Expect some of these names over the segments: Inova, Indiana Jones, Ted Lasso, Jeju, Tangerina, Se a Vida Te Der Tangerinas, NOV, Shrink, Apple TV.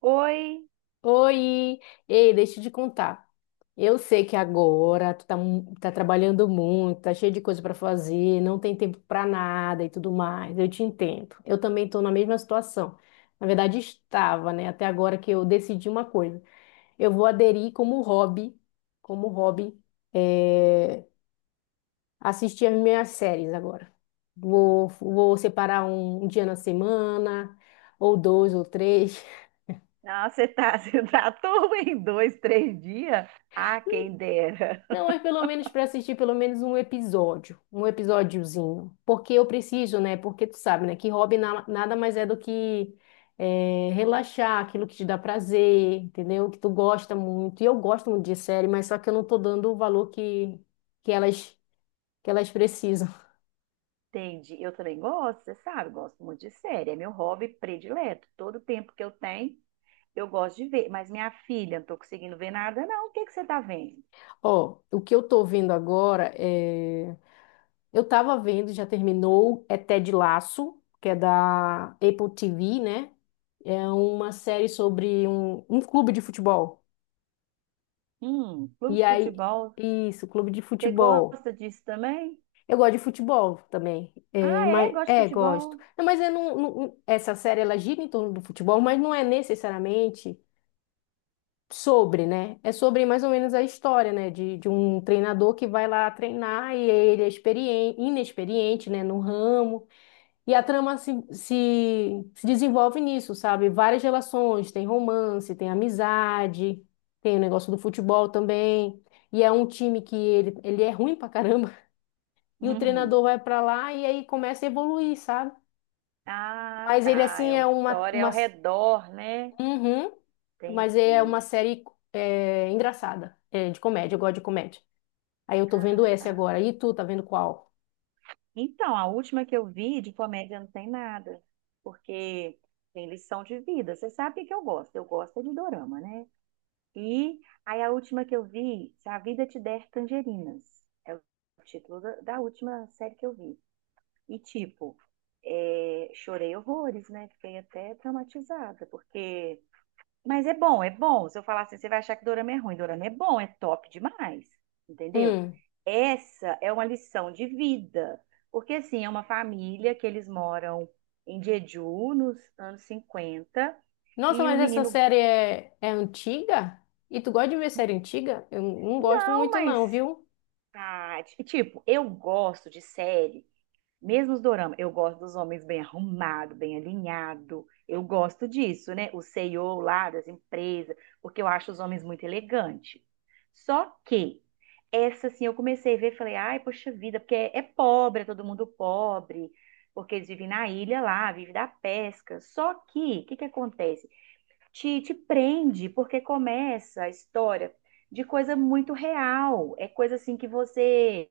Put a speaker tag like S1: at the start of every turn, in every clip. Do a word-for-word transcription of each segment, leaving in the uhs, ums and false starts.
S1: Oi,
S2: Oi! Ei, deixa eu te contar. Eu sei que agora tu tá, mu- tá trabalhando muito, tá cheio de coisa pra fazer, não tem tempo pra nada e tudo mais. Eu te entendo. Eu também tô na mesma situação. Na verdade, estava, né? Até agora que eu decidi uma coisa. Eu vou aderir como hobby, como hobby, eh, assistir as minhas séries agora. Vou, vou separar um um dia na semana, ou dois, ou três.
S1: nossa, você tá, você tá tudo em dois, três dias? Ah, quem dera.
S2: Não, mas pelo menos para assistir pelo menos um episódio, um episódiozinho. Porque eu preciso, né? Porque tu sabe, né? Que hobby na- nada mais é do que eh, relaxar, aquilo que te dá prazer, entendeu? Que tu gosta muito. E eu gosto muito de série, mas só que eu não tô dando o valor que, que elas, que elas precisam.
S1: Entendi, eu também gosto, você sabe, gosto muito de série, é meu hobby predileto. Todo tempo que eu tenho, eu gosto de ver. Mas minha filha, não tô conseguindo ver nada, não. O que que você tá vendo?
S2: Ó, o que eu tô vendo agora é. Eu tava vendo, já terminou, é Ted Lasso, que é da Apple T V, né? É uma série sobre um, um clube de futebol.
S1: Hum, clube
S2: E
S1: de
S2: aí,
S1: futebol.
S2: isso, clube de
S1: Você
S2: futebol.
S1: gosta disso também?
S2: Eu gosto de futebol também. É,
S1: Ah, é?
S2: mas,
S1: Gosto de
S2: é, gosto.
S1: futebol.
S2: Não, mas eu não, não- essa série ela gira em torno do futebol, mas não é necessariamente sobre, né? É sobre mais ou menos a história, né? De, de um treinador que vai lá treinar e ele é experiente, inexperiente, né? No ramo. E a trama se, se, se desenvolve nisso, sabe? Várias relações, tem romance, tem amizade, tem o negócio do futebol também. E é um time que ele, ele é ruim pra caramba. E o
S1: Hum.
S2: treinador vai pra lá e aí começa a evoluir, sabe?
S1: Ah,
S2: Mas ele,
S1: tá, é
S2: assim, é
S1: uma
S2: uma,
S1: história
S2: uma...
S1: ao redor, né?
S2: Uhum, mas é uma
S1: Entendi.
S2: série é, engraçada, é, de comédia, eu gosto de comédia. Aí eu tô vendo
S1: Ah,
S2: essa
S1: tá.
S2: agora. E tu, tá vendo qual?
S1: Então, a última que eu vi de comédia não tem nada, porque tem lição de vida. Você sabe o que que eu gosto? Eu gosto é de dorama, né? E aí a última que eu vi, Se a Vida Te Der Tangerinas, é o título da, da última série que eu vi. E tipo, é, chorei horrores, né? Fiquei até traumatizada, porque mas é bom, é bom. Se eu falar assim, você vai achar que dorama é ruim. Dorama é bom, é top demais. Entendeu?
S2: Hum.
S1: Essa é uma lição de vida. Porque, assim, é uma família que eles moram em Jeju, nos anos cinquenta
S2: Nossa,
S1: e o
S2: mas essa
S1: menino.
S2: série é, é antiga? E tu gosta de ver série antiga? Eu não gosto
S1: Não,
S2: muito não,
S1: mas.
S2: viu?
S1: Ah, ti- tipo, eu gosto de série. Mesmo os dorama, eu gosto dos homens bem arrumados, bem alinhados. Eu gosto disso, né? O C E O lá das empresas, porque eu acho os homens muito elegantes. Só que essa, assim, eu comecei a ver, e falei, ai, poxa vida, porque é, é pobre, é todo mundo pobre, porque eles vivem na ilha lá, vivem da pesca. Só que, o que que acontece? Te, te prende, porque começa a história de coisa muito real. É coisa, assim, que você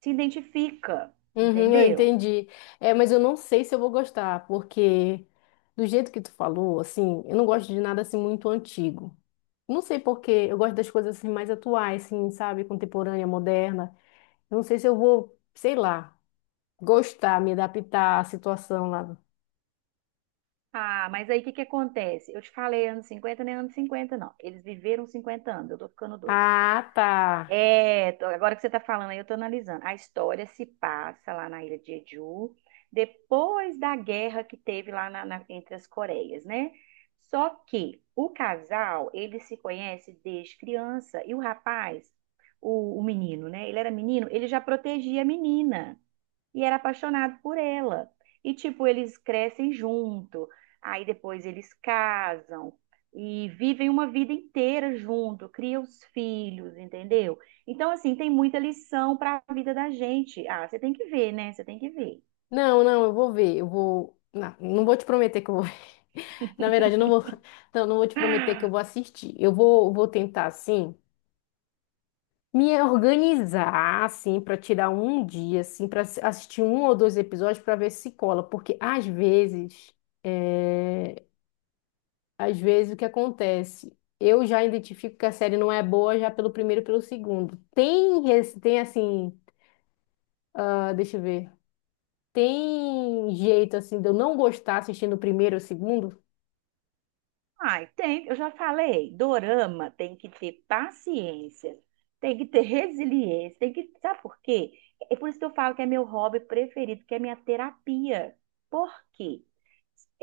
S1: se identifica,
S2: Uhum, eu
S1: entendeu?
S2: entendi. É, mas eu não sei se eu vou gostar, porque do jeito que tu falou, assim, eu não gosto de nada assim muito antigo. Não sei por quê, eu gosto das coisas assim mais atuais, assim, sabe, contemporânea, moderna. Eu não sei se eu vou, sei lá, gostar, me adaptar à situação lá.
S1: Ah, mas aí o que que acontece? Eu te falei anos cinquenta nem anos cinquenta não. Eles viveram cinquenta anos, eu tô ficando doida.
S2: Ah, tá.
S1: É, tô- agora que você tá falando aí, eu tô analisando. A história se passa lá na ilha de Jeju, depois da guerra que teve lá na- na- entre as Coreias, né? Só que o casal, ele se conhece desde criança, e o rapaz, o, o menino, né? Ele era menino, ele já protegia a menina e era apaixonado por ela. E tipo, eles crescem junto, aí depois eles casam e vivem uma vida inteira junto, criam os filhos, entendeu? Então, assim, tem muita lição para a vida da gente. Ah, você tem que ver, né? Você tem que ver.
S2: Não, não, eu vou ver. Eu vou. Não, não vou te prometer que eu vou ver. Na verdade, eu não vou. Não, não vou te prometer que eu vou assistir. Eu vou, vou tentar, assim, me organizar, assim, para tirar um dia, assim, para assistir um ou dois episódios para ver se cola. Porque às vezes, é, às vezes o que acontece? Eu já identifico que a série não é boa já pelo primeiro e pelo segundo. Tem, res- tem assim, ah, deixa eu ver. Tem jeito assim de eu não gostar assistindo o primeiro ou o segundo?
S1: Ai, tem, eu já falei, dorama tem que ter paciência, tem que ter resiliência, tem que, sabe por quê? É por isso que eu falo que é meu hobby preferido, que é minha terapia. Por quê?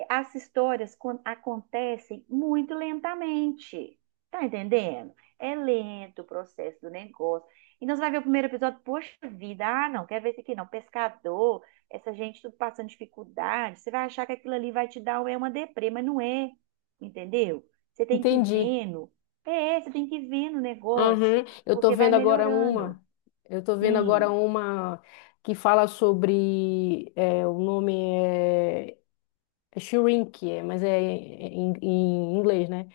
S1: As histórias con- acontecem muito lentamente. Tá entendendo? É lento o processo do negócio. Então você vai ver o primeiro episódio, poxa vida, ah, não, quer ver isso aqui não, pescador, essa gente tudo passando dificuldade. Você vai achar que aquilo ali vai te dar um, é uma deprê, mas não é, entendeu? Você tem que ir
S2: Entendi.
S1: vendo. É, você tem que ir vendo o
S2: Aham.
S1: negócio,
S2: Eu tô
S1: porque vai
S2: vendo agora
S1: melhorando.
S2: uma. Eu tô vendo agora
S1: Hum,
S2: uma que fala sobre é, o nome é, é Shrink, é, mas é em, em inglês, né?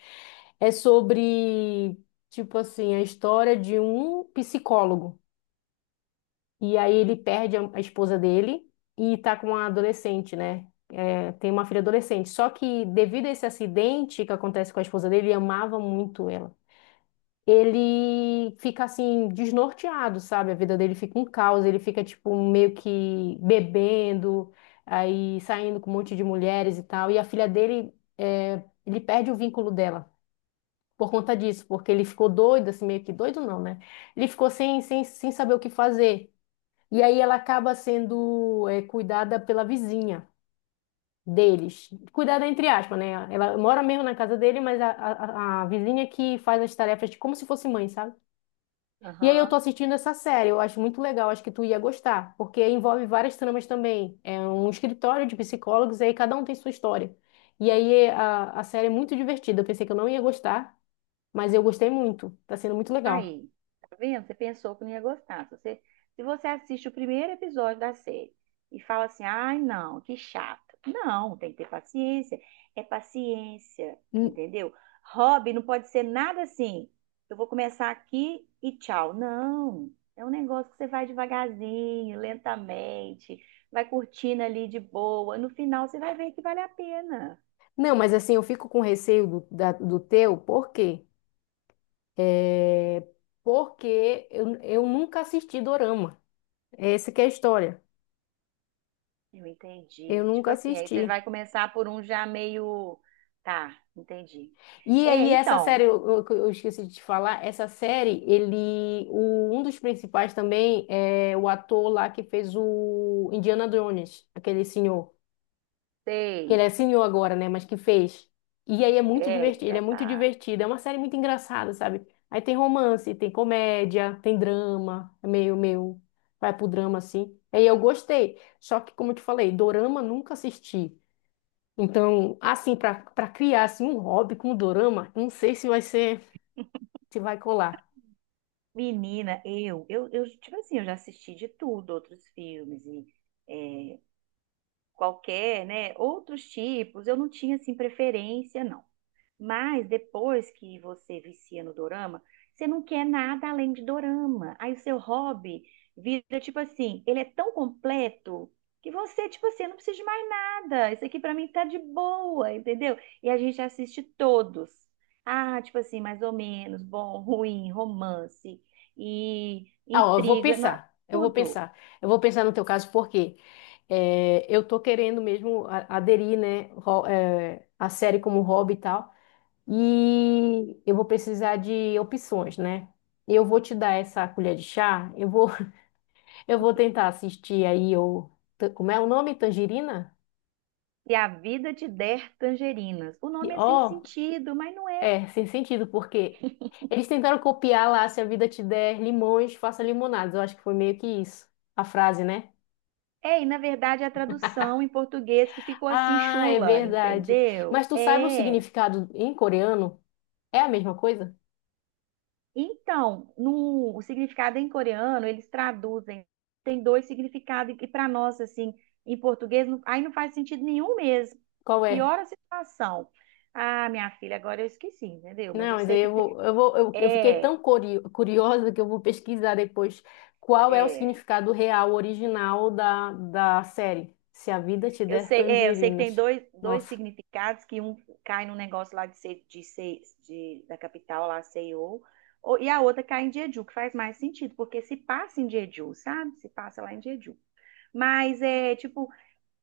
S2: É sobre tipo assim a história de um psicólogo e aí ele perde a, a esposa dele e tá com uma adolescente, né? É, tem uma filha adolescente. Só que devido a esse acidente que acontece com a esposa dele, ele amava muito ela. Ele fica assim desnorteado, sabe? A vida dele fica um caos, ele fica tipo meio que bebendo, aí saindo com um monte de mulheres e tal. E a filha dele, é, ele perde o vínculo dela por conta disso, porque ele ficou doido, assim, meio que doido não, né? Ele ficou sem, sem, sem saber o que fazer. E aí ela acaba sendo, é, cuidada pela vizinha. Deles. Cuidada entre aspas, né? Ela mora mesmo na casa dele, mas a, a, a a vizinha que faz as tarefas de como se fosse mãe, sabe? E aí eu tô
S1: aham.
S2: assistindo essa série, eu acho muito legal, acho que tu ia gostar, porque envolve várias tramas também. É um escritório de psicólogos, e aí cada um tem sua história. E aí a, a série é muito divertida, eu pensei que eu não ia gostar, mas eu gostei muito, tá sendo muito legal.
S1: Aí, tá vendo? Você pensou que não ia gostar. Se você, se você assiste o primeiro episódio da série e fala assim, ai, não, que chato. Não, tem que ter paciência. É paciência,
S2: N-
S1: entendeu? Hobby não pode ser nada assim. Eu vou começar aqui e tchau. Não, é um negócio que você vai devagarzinho, lentamente, vai curtindo ali de boa. No final, você vai ver que vale a pena.
S2: Não, mas assim, eu fico com receio do, da- do teu, por quê? É, porque eu, eu nunca assisti Dorama, essa que é a história,
S1: Eu
S2: eu
S1: entendi. Tipo
S2: nunca
S1: assim, aí você
S2: assisti.
S1: vai começar por um já meio. Tá, entendi.
S2: E
S1: É,
S2: aí, essa série,
S1: então,
S2: eu, eu- eu esqueci de te falar, essa série, ele, o- um dos principais também é o ator lá que fez o Indiana Jones, aquele senhor, que ele
S1: sei.
S2: é senhor agora, né, mas que fez. E aí é muito
S1: É,
S2: divertido, ele é
S1: já
S2: muito
S1: tá.
S2: divertido, é uma série muito engraçada, sabe? Aí tem romance, tem comédia, tem drama, é meio, meio, vai pro drama assim. Aí eu gostei, só que como eu te falei, dorama nunca assisti. Então, assim, para para criar assim, um hobby com dorama, não sei se vai ser te vai colar.
S1: Menina, eu, eu, eu, tipo assim, eu já assisti de tudo, outros filmes e é, qualquer, né? Outros tipos, eu não tinha, assim, preferência, não. Mas depois que você vicia no dorama, você não quer nada além de dorama. Aí o seu hobby vira tipo assim, ele é tão completo que você, tipo assim, eu não preciso de mais nada. Isso aqui pra mim tá de boa, entendeu? E a gente assiste todos. Ah, tipo assim, mais ou menos, bom, ruim, romance e
S2: Ah, ó, eu vou
S1: intriga, nó-
S2: pensar. Eu vou
S1: tudo.
S2: pensar. Eu vou pensar no teu caso, porque eu tô querendo mesmo a- aderir, né, ro- é, a série como hobby e tal. E eu vou precisar de opções, né? Eu vou te dar essa colher de chá. Eu vou, eu vou tentar assistir aí o, ta- como é o nome? Tangerina?
S1: E a vida te der tangerinas. O
S2: E,
S1: nome é sem
S2: Ó,
S1: sentido, mas não é.
S2: é, sem sentido, porque eles tentaram copiar lá, se a vida te der limões, faça limonadas. Eu acho que foi meio que isso, a frase, né?
S1: É, e na verdade a tradução em português que ficou assim
S2: Ah, é
S1: chula,
S2: verdade.
S1: entendeu?
S2: Mas tu sabe o
S1: É.
S2: significado em coreano? É a mesma coisa?
S1: Então, no, o significado em coreano, eles traduzem, tem dois significados, e para nós, assim, em português, não- aí não faz sentido nenhum mesmo.
S2: Qual é?
S1: Piora a situação. Ah, minha filha, agora eu esqueci, entendeu? Mas
S2: Não,
S1: eu
S2: mas
S1: sei
S2: aí
S1: que
S2: eu
S1: tem.
S2: vou, eu vou, eu, eu fiquei
S1: É,
S2: tão curi- curiosa que eu vou pesquisar depois qual é o
S1: é.
S2: significado real, original da, da série. Se a vida te
S1: Eu
S2: der
S1: sei, é, eu sei que tem
S2: tangerinas.
S1: dois, dois
S2: Nossa.
S1: significados, que um cai no negócio lá de ser, de ser de, da capital, lá, C E O, ou- e a outra cai em Jeju, que faz mais sentido, porque se passa em Jeju, sabe? Se passa lá em Jeju. Mas é tipo,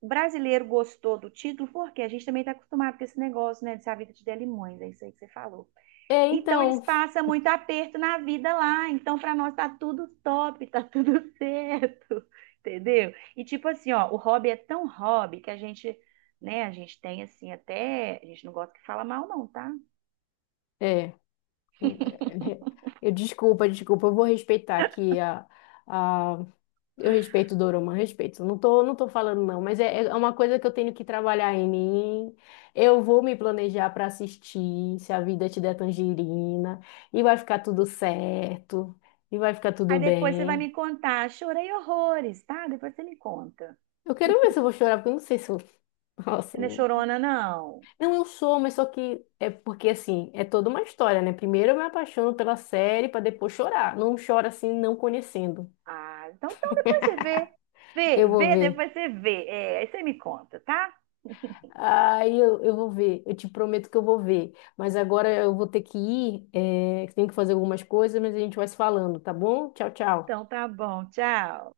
S1: o brasileiro gostou do título, porque a gente também está acostumado com esse negócio, né? De ser a vida de Delimões, é isso aí que você falou.
S2: É,
S1: Então, eles
S2: então.
S1: passam muito aperto na vida lá. Então, para nós tá tudo top, tá tudo certo, entendeu? E tipo assim, ó, o hobby é tão hobby que a gente, né, a gente tem assim até, a gente não gosta que fala mal não, tá?
S2: É. É, eu desculpa, desculpa. Eu vou respeitar aqui a, a Eu respeito Dorama, respeito. Não tô, não tô falando não, mas é, é uma coisa que eu tenho que trabalhar em mim. Eu vou me planejar para assistir, se a vida te der tangerina, e vai ficar tudo certo, e vai ficar
S1: Aí
S2: tudo
S1: depois você vai
S2: bem.
S1: me contar, chorei horrores, tá? Depois você me conta.
S2: Eu quero ver se eu vou chorar, porque eu não sei se eu... Nossa,
S1: Você não é
S2: não...
S1: chorona, não.
S2: Não, eu sou, mas só que é porque assim, é toda uma história, né? Primeiro eu me apaixono pela série para depois chorar. Não chora assim não conhecendo.
S1: Ah, então, então depois você vê.
S2: Eu
S1: Vê,
S2: vou
S1: vê,
S2: ver.
S1: depois você vê. É, aí você me conta, tá?
S2: Aí eu, eu vou ver, eu te prometo que eu vou ver. Mas agora eu vou ter que ir, é, que tenho que fazer algumas coisas, mas a gente vai se falando, tá bom? Tchau,
S1: Então
S2: tchau.
S1: tá bom, tchau.